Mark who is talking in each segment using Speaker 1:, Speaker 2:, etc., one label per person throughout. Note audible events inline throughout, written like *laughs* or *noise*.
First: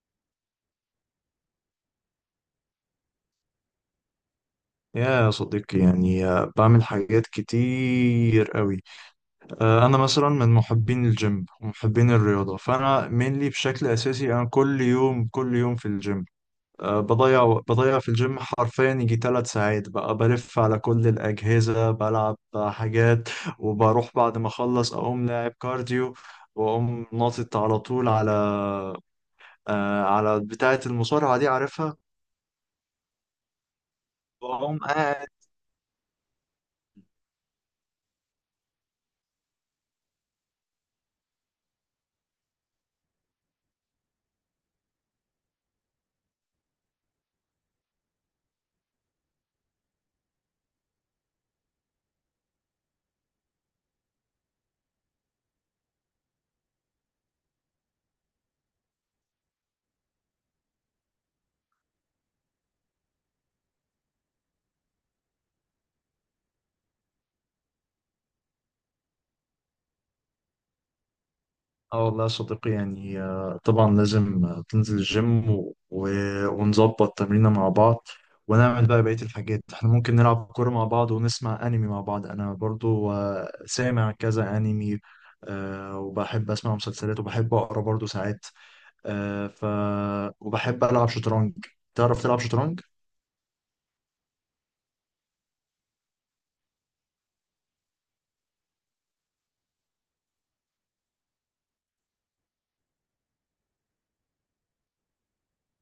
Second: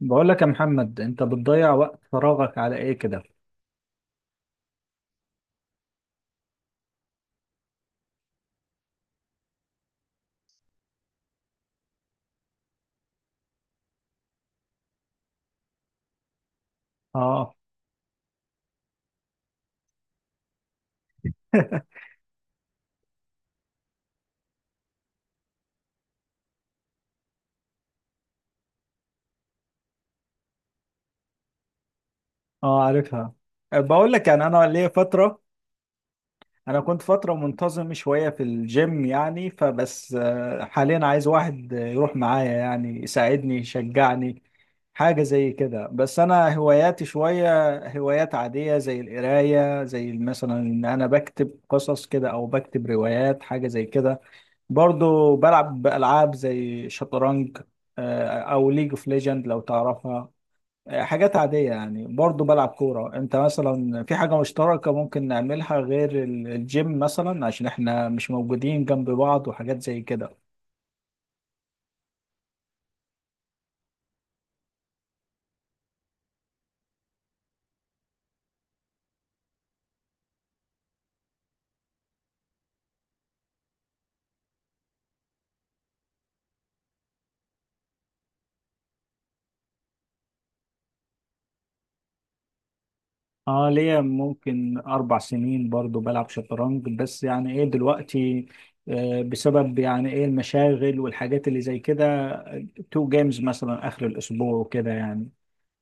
Speaker 1: بقول لك يا محمد، انت بتضيع وقت فراغك على ايه كده؟
Speaker 2: يا صديقي، يعني بعمل حاجات كتير قوي. انا مثلا من محبين الجيم ومحبين الرياضه، فانا mainly بشكل اساسي انا كل يوم كل يوم في الجيم. بضيع
Speaker 1: اه.
Speaker 2: بضيع في الجيم حرفيا يجي 3 ساعات، بقى بلف على كل الاجهزه
Speaker 1: *laughs*
Speaker 2: بلعب حاجات، وبروح بعد ما اخلص اقوم لاعب كارديو. واقوم ناطط على طول على على بتاعه المصارعه دي، عارفها.
Speaker 1: اه، عارفها. بقول لك، يعني انا
Speaker 2: واقوم.
Speaker 1: ليا فتره، انا كنت فتره منتظم شويه في الجيم يعني، فبس حاليا عايز واحد يروح معايا يعني يساعدني يشجعني، حاجه زي كده. بس انا هواياتي شويه هوايات عاديه، زي القرايه، زي مثلا ان انا بكتب قصص كده او بكتب روايات، حاجه زي كده. برضو بلعب بألعاب زي شطرنج، أو ليج اوف ليجند لو تعرفها. حاجات عادية يعني، برضو بلعب كورة. انت مثلا في حاجة مشتركة ممكن نعملها غير الجيم، مثلا عشان احنا مش موجودين جنب بعض، وحاجات زي كده؟
Speaker 2: اه والله يا صديقي، يعني طبعا لازم تنزل الجيم ونظبط تمرينة مع بعض، ونعمل بقى بقية الحاجات. احنا ممكن نلعب كورة مع بعض ونسمع أنمي مع بعض. أنا برضو سامع كذا أنمي. وبحب أسمع مسلسلات، وبحب أقرأ برضو ساعات. آه، ف وبحب ألعب شطرنج. تعرف تلعب شطرنج؟
Speaker 1: اه، ليا ممكن 4 سنين برضو بلعب شطرنج، بس يعني ايه دلوقتي، بسبب يعني ايه المشاغل والحاجات اللي زي كده، تو جيمز مثلا آخر الأسبوع وكده يعني.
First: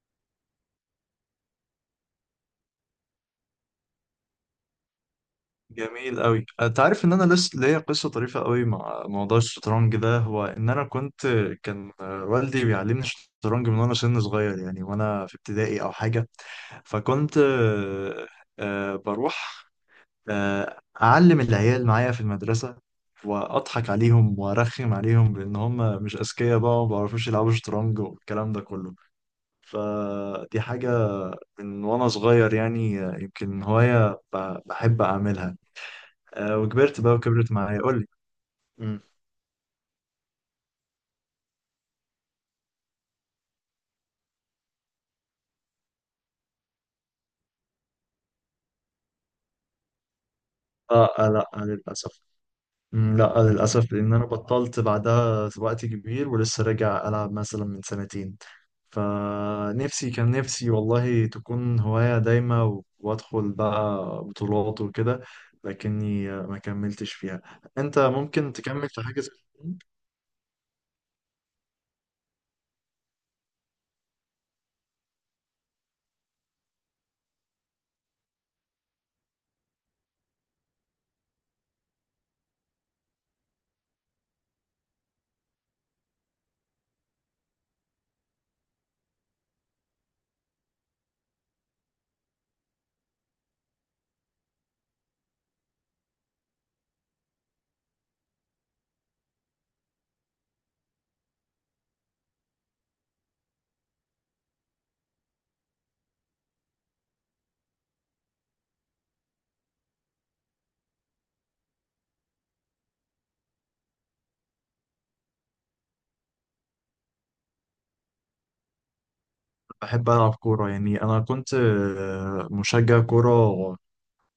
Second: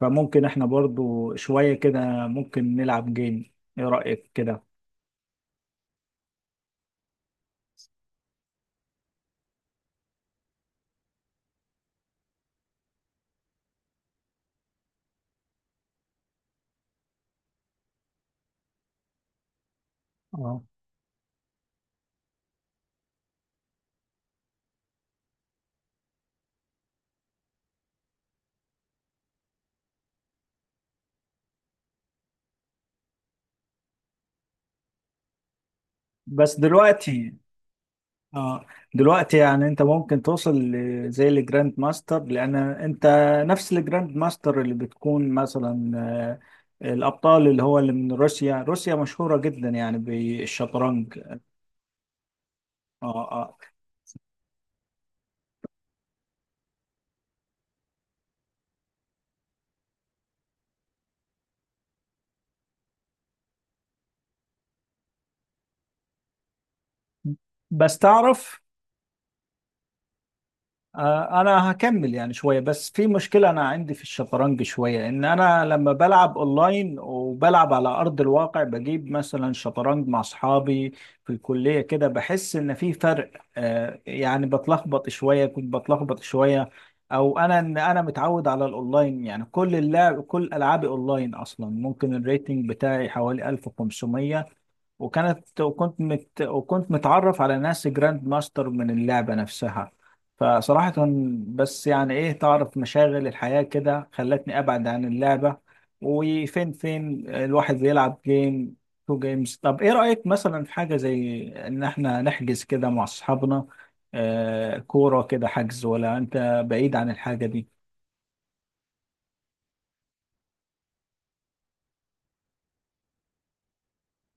Speaker 1: فممكن احنا برضو شوية كده، ممكن نلعب جيم. ايه رأيك كده؟
Speaker 2: جميل قوي. انت عارف ان انا لسه ليا قصه طريفه قوي مع موضوع الشطرنج ده؟ هو ان انا كنت، كان والدي بيعلمني الشطرنج من وانا سن صغير، يعني وانا في ابتدائي او حاجه. فكنت بروح
Speaker 1: اه.
Speaker 2: اعلم العيال معايا في المدرسه، واضحك عليهم وارخم عليهم بان هم مش اذكياء بقى وما بيعرفوش يلعبوا شطرنج والكلام ده كله. فدي حاجه من وانا صغير، يعني يمكن هوايه بحب اعملها.
Speaker 1: بس
Speaker 2: وكبرت بقى،
Speaker 1: دلوقتي،
Speaker 2: وكبرت معايا. قول لي.
Speaker 1: اه،
Speaker 2: مم.
Speaker 1: دلوقتي يعني انت ممكن توصل زي الجراند ماستر، لان انت نفس الجراند ماستر اللي بتكون مثلا الابطال، اللي هو اللي من روسيا. روسيا مشهورة جدا يعني
Speaker 2: اه،
Speaker 1: بالشطرنج.
Speaker 2: لا، للاسف.
Speaker 1: اه،
Speaker 2: مم، لا،
Speaker 1: اه.
Speaker 2: للاسف، لان انا بطلت بعدها وقت كبير، ولسه راجع العب مثلا من سنتين. فنفسي، كان نفسي والله تكون هواية دايمة وادخل بقى بطولات وكده، لكني ما كملتش فيها.
Speaker 1: بس
Speaker 2: انت ممكن
Speaker 1: تعرف،
Speaker 2: تكمل في حاجة زي كده؟
Speaker 1: انا هكمل يعني شويه، بس في مشكله انا عندي في الشطرنج شويه، ان انا لما بلعب اونلاين وبلعب على ارض الواقع بجيب مثلا شطرنج مع اصحابي في الكليه كده بحس ان في فرق. يعني بتلخبط شويه، كنت بتلخبط شويه، او انا انا متعود على الاونلاين، يعني كل اللعب كل العابي اونلاين اصلا. ممكن الريتنج بتاعي حوالي 1500. وكانت وكنت مت وكنت متعرف على ناس جراند ماستر من اللعبة نفسها. فصراحة، بس يعني ايه، تعرف مشاغل الحياة كده خلتني ابعد عن اللعبة. وفين فين الواحد بيلعب جيم، تو جيمز. طب ايه رأيك مثلا في حاجة زي ان احنا نحجز كده مع اصحابنا كورة كده، حجز، ولا انت بعيد عن الحاجة دي؟
Speaker 2: بحب ألعب كورة، يعني أنا كنت مشجع كورة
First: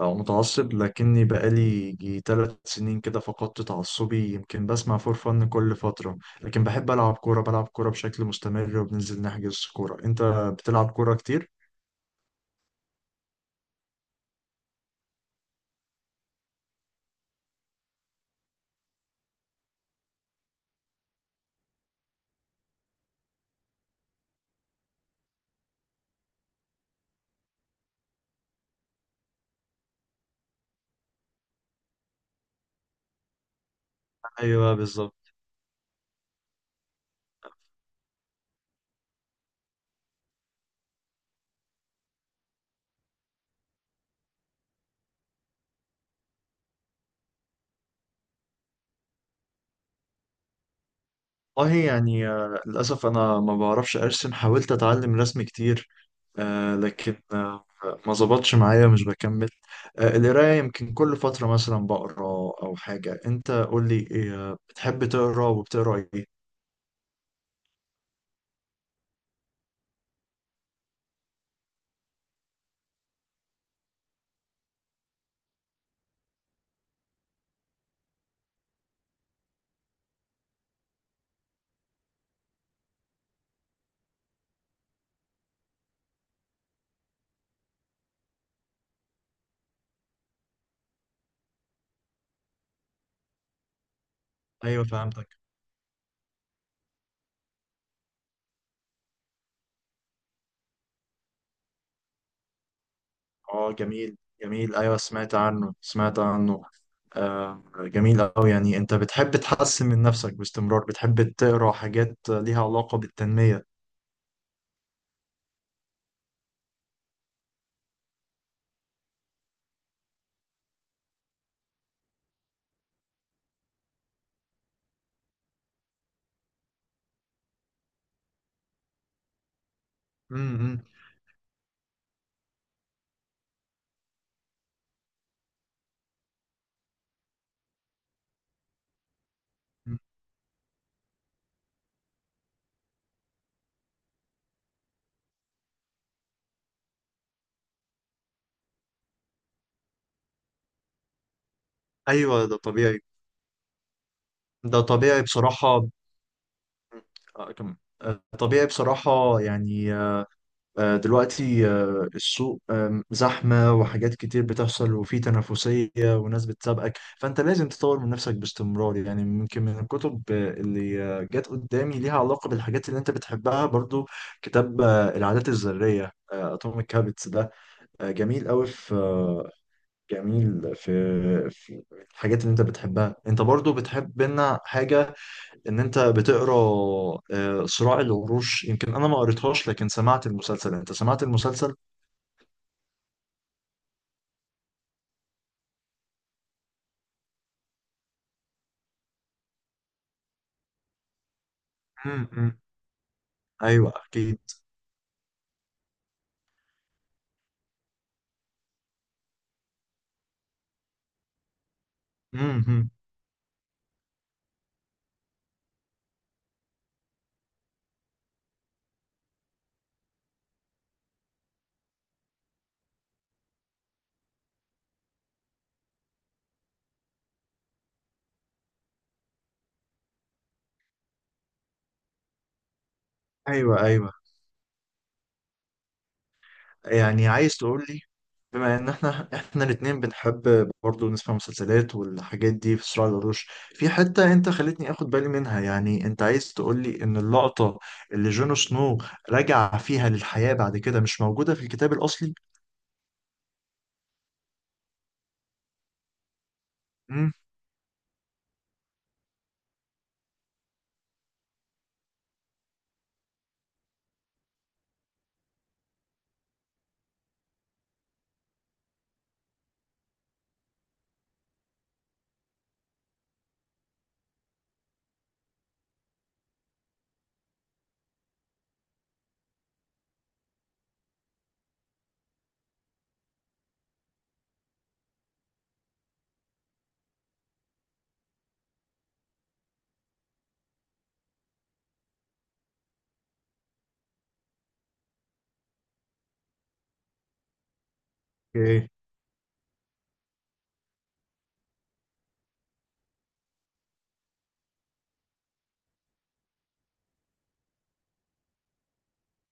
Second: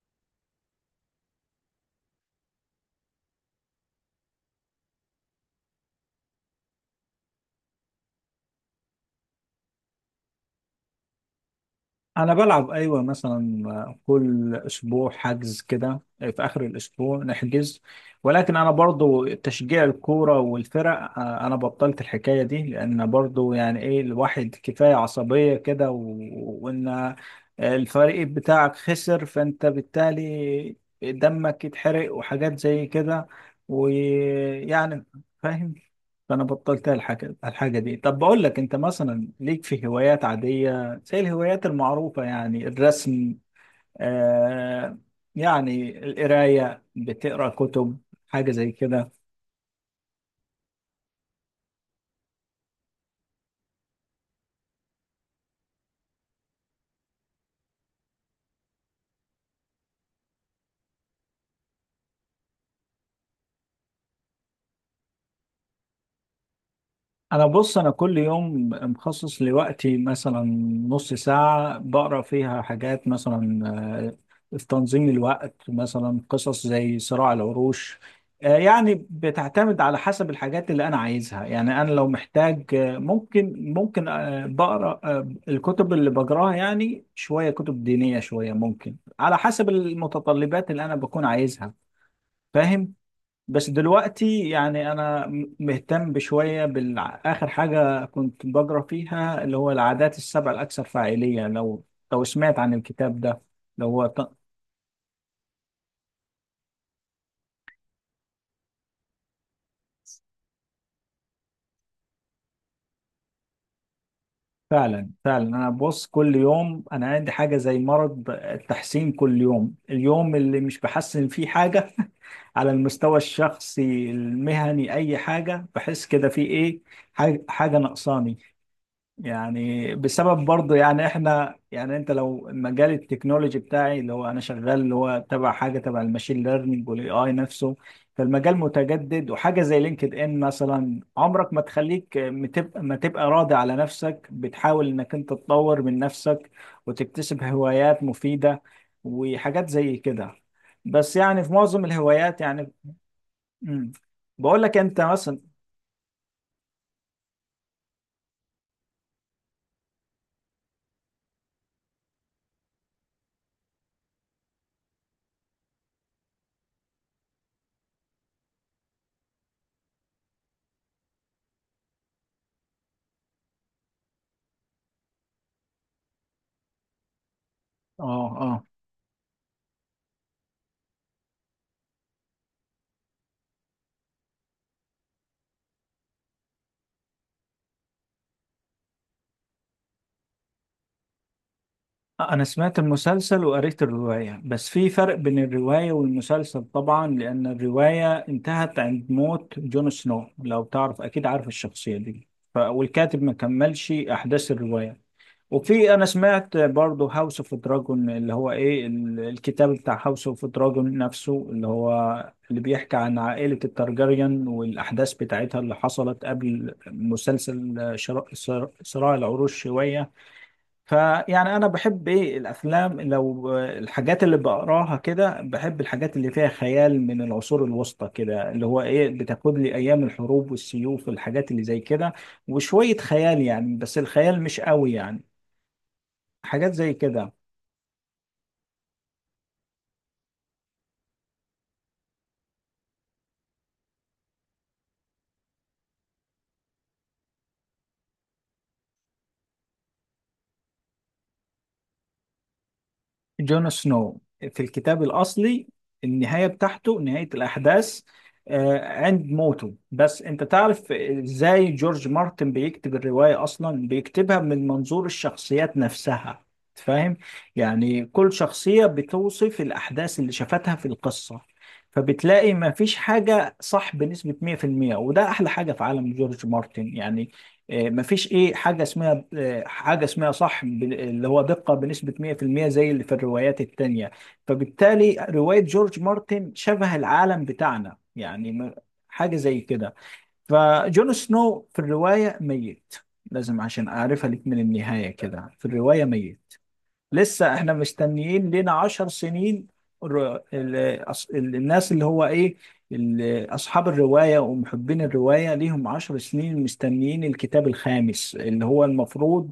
Speaker 2: أو متعصب، لكني بقالي جي 3 سنين كده فقدت تعصبي. يمكن بسمع فور فن كل فترة، لكن بحب ألعب كورة، بلعب كورة بشكل مستمر وبننزل نحجز كورة. أنت بتلعب كورة كتير؟
Speaker 1: انا بلعب، ايوه، مثلا كل اسبوع حجز كده، في اخر الاسبوع نحجز. ولكن انا برضو تشجيع الكوره والفرق، انا بطلت الحكايه دي، لان برضو يعني ايه الواحد كفايه عصبيه كده و... وان الفريق بتاعك خسر فانت بالتالي دمك يتحرق وحاجات زي كده،
Speaker 2: ايوه
Speaker 1: ويعني
Speaker 2: بالظبط.
Speaker 1: فاهم. فانا بطلت الحاجه دي. طب بقول لك انت مثلا ليك في هوايات عاديه، زي الهوايات المعروفة يعني الرسم، آه يعني القراية، بتقرأ كتب، حاجة زي كده؟
Speaker 2: والله يعني للأسف أنا ما بعرفش أرسم، حاولت أتعلم رسم كتير، لكن ما ظبطش معايا، مش بكمل. القراية يمكن كل فترة مثلا بقرا أو حاجة. أنت قول لي إيه بتحب تقرا، وبتقرا إيه؟
Speaker 1: انا بص، انا كل يوم مخصص لوقتي مثلا نص ساعة بقرا فيها حاجات، مثلا في تنظيم الوقت، مثلا قصص زي صراع العروش. يعني بتعتمد على حسب الحاجات اللي انا عايزها، يعني انا لو محتاج ممكن بقرا، الكتب اللي بقراها يعني شوية كتب دينية، شوية ممكن على حسب المتطلبات اللي انا بكون عايزها. فاهم؟ بس دلوقتي
Speaker 2: أيوه
Speaker 1: يعني انا
Speaker 2: فهمتك.
Speaker 1: مهتم بشويه بالاخر حاجه كنت بقرا فيها، اللي هو العادات السبع الاكثر فاعليه، لو لو سمعت عن الكتاب ده.
Speaker 2: اه،
Speaker 1: اللي هو
Speaker 2: جميل
Speaker 1: ط-
Speaker 2: جميل، ايوه سمعت عنه سمعت عنه. آه جميل أوي، يعني أنت بتحب تحسن من نفسك باستمرار، بتحب تقرأ حاجات ليها علاقة بالتنمية.
Speaker 1: فعلا، فعلا انا ببص كل يوم، انا عندي حاجه زي مرض التحسين، كل يوم، اليوم اللي مش بحسن فيه حاجه، *laughs* على المستوى الشخصي، المهني، اي حاجه، بحس كده في ايه حاجة ناقصاني. يعني بسبب برضه
Speaker 2: امم.
Speaker 1: يعني احنا، يعني انت لو مجال التكنولوجي بتاعي، اللي هو انا شغال اللي هو تبع حاجه تبع الماشين ليرنينج والاي اي نفسه، فالمجال متجدد. وحاجه زي لينكد ان مثلا عمرك ما تخليك متبقى ما تبقى راضي على نفسك، بتحاول انك انت تطور من نفسك وتكتسب هوايات مفيده وحاجات زي كده. بس يعني في معظم الهوايات
Speaker 2: أيوه ده
Speaker 1: يعني.
Speaker 2: طبيعي.
Speaker 1: امم. بقول لك
Speaker 2: ده
Speaker 1: انت
Speaker 2: طبيعي
Speaker 1: مثلا.
Speaker 2: بصراحة، آه، كم- طبيعي بصراحة يعني. دلوقتي السوق زحمة، وحاجات كتير بتحصل، وفي تنافسية وناس بتسابقك. فأنت لازم تطور من نفسك باستمرار، يعني يمكن من الكتب اللي جت قدامي ليها علاقة بالحاجات اللي أنت بتحبها، برضو كتاب العادات الذرية، أتوميك هابتس ده.
Speaker 1: اه.
Speaker 2: جميل
Speaker 1: آه.
Speaker 2: أوي، في جميل في الحاجات اللي أنت بتحبها. أنت برضو بتحب لنا حاجة، ان انت بتقرا صراع العروش. يمكن انا ما قريتهاش لكن سمعت المسلسل. انت سمعت المسلسل؟
Speaker 1: أنا سمعت المسلسل وقريت الرواية، بس في فرق بين الرواية والمسلسل طبعا، لأن الرواية انتهت عند موت جون سنو، لو تعرف، أكيد عارف الشخصية دي. ف...
Speaker 2: امم.
Speaker 1: والكاتب ما كملش
Speaker 2: ايوه اكيد.
Speaker 1: أحداث الرواية. وفي، أنا سمعت برضو هاوس اوف دراجون، اللي هو إيه الكتاب بتاع هاوس اوف دراجون نفسه، اللي هو اللي
Speaker 2: امم.
Speaker 1: بيحكي عن عائلة التارجاريان والأحداث بتاعتها اللي حصلت قبل مسلسل صراع العروش شوية. فيعني انا بحب ايه الافلام، لو الحاجات اللي بقراها كده، بحب الحاجات اللي فيها خيال من العصور الوسطى كده، اللي هو ايه بتاخد لي ايام الحروب والسيوف والحاجات اللي زي كده، وشوية خيال، يعني
Speaker 2: ايوه،
Speaker 1: بس
Speaker 2: ايوه،
Speaker 1: الخيال مش قوي يعني، حاجات زي
Speaker 2: يعني
Speaker 1: كده.
Speaker 2: عايز تقول لي بما ان احنا الاثنين بنحب برضه نسمع مسلسلات والحاجات دي، في صراع العروش في حته انت خلتني اخد بالي منها، يعني انت عايز تقول لي ان اللقطه اللي جون سنو رجع فيها للحياه بعد كده مش موجوده في الكتاب الاصلي؟
Speaker 1: جون سنو في الكتاب الأصلي، النهاية بتاعته، نهاية
Speaker 2: امم.
Speaker 1: الأحداث آه، عند موته. بس أنت تعرف إزاي جورج مارتن بيكتب الرواية أصلا، بيكتبها من منظور الشخصيات نفسها، فاهم، يعني كل شخصية بتوصف الأحداث اللي شافتها في القصة، فبتلاقي ما فيش حاجة صح بنسبة 100%. وده أحلى حاجة في عالم جورج مارتن يعني. مفيش ايه حاجه اسمها حاجه اسمها صح اللي هو دقه بنسبه 100%، زي اللي في الروايات التانية. فبالتالي روايه جورج مارتن شبه العالم بتاعنا يعني، حاجه زي كده. فجون سنو في الروايه ميت، لازم عشان اعرفها لك، من النهايه كده، في الروايه ميت. لسه احنا مستنيين لنا
Speaker 2: اوكي.
Speaker 1: 10 سنين. الناس اللي هو ايه، اصحاب الرواية ومحبين الرواية ليهم 10 سنين مستنيين الكتاب الخامس، اللي هو المفروض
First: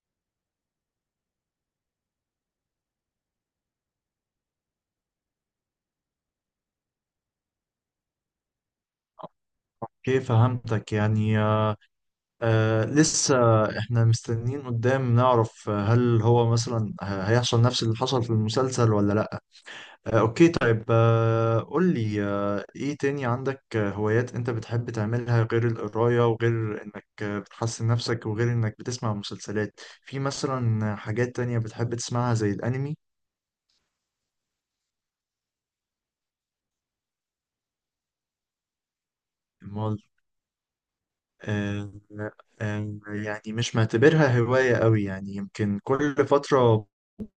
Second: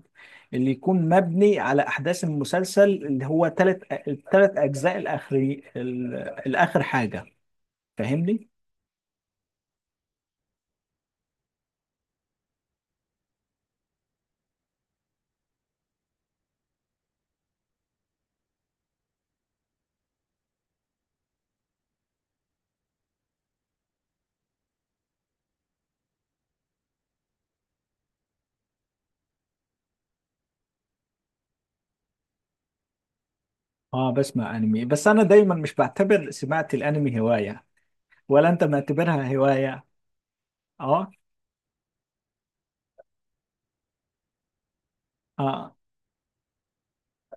Speaker 1: اللي يكون مبني على احداث المسلسل، اللي هو الثلاث اجزاء الاخري، الاخر حاجة. فاهمني؟
Speaker 2: اوكي فهمتك. يعني آه، لسه احنا مستنيين قدام نعرف هل هو مثلا هيحصل نفس اللي حصل في المسلسل ولا لا. آه، اوكي طيب، آه قول لي، آه ايه تاني عندك هوايات انت بتحب تعملها غير القراية، وغير انك بتحسن نفسك، وغير انك بتسمع مسلسلات؟ في مثلا حاجات تانية بتحب تسمعها زي الانمي؟
Speaker 1: اه، بسمع انمي، بس انا دايما مش بعتبر سماعة الانمي هواية، ولا انت معتبرها هواية؟
Speaker 2: امال.
Speaker 1: اه.
Speaker 2: آه. يعني مش معتبرها هواية قوي، يعني
Speaker 1: اه.
Speaker 2: يمكن كل فترة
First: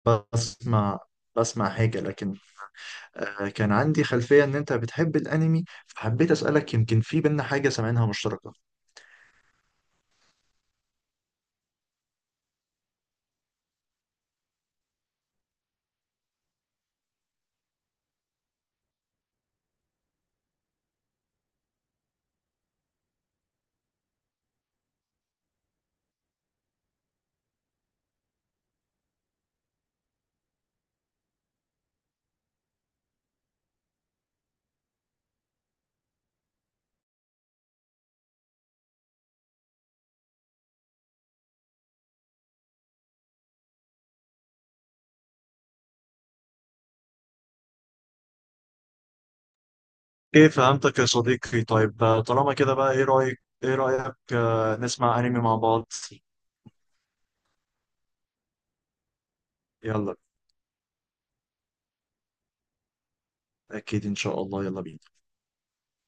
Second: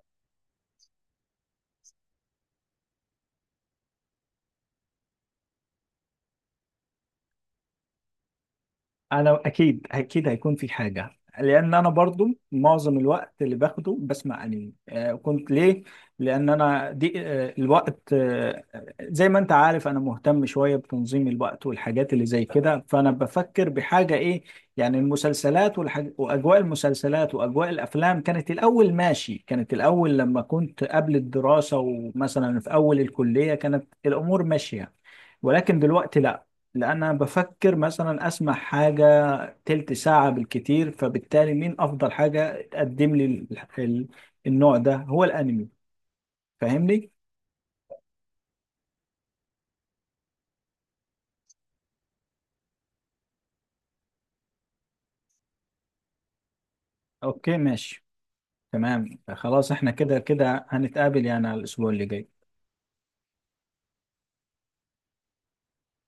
Speaker 2: بسمع بسمع حاجة. لكن كان عندي خلفية إن أنت بتحب الأنمي، فحبيت أسألك يمكن في بينا حاجة سامعينها مشتركة.
Speaker 1: انا اكيد اكيد هيكون في حاجه، لان انا برضو معظم الوقت اللي باخده بسمع انمي. كنت ليه، لان انا دي، الوقت، زي ما انت عارف انا مهتم شويه بتنظيم الوقت والحاجات اللي زي كده، فانا بفكر بحاجه ايه. يعني المسلسلات واجواء المسلسلات واجواء الافلام، كانت الاول ماشي، كانت الاول لما كنت قبل الدراسه ومثلا في اول الكليه كانت الامور ماشيه، ولكن دلوقتي لا، لان انا بفكر مثلا اسمع حاجه تلت ساعة بالكتير، فبالتالي مين أفضل حاجة تقدم لي ال- النوع ده هو الأنمي. فاهمني؟
Speaker 2: إيه فهمتك يا صديقي. طيب طالما كده بقى، إيه رأيك، نسمع أنمي مع بعض؟
Speaker 1: أوكي، ماشي، تمام، خلاص، احنا
Speaker 2: يلا،
Speaker 1: كده كده هنتقابل يعني على الأسبوع اللي جاي.
Speaker 2: أكيد إن شاء الله. يلا بينا.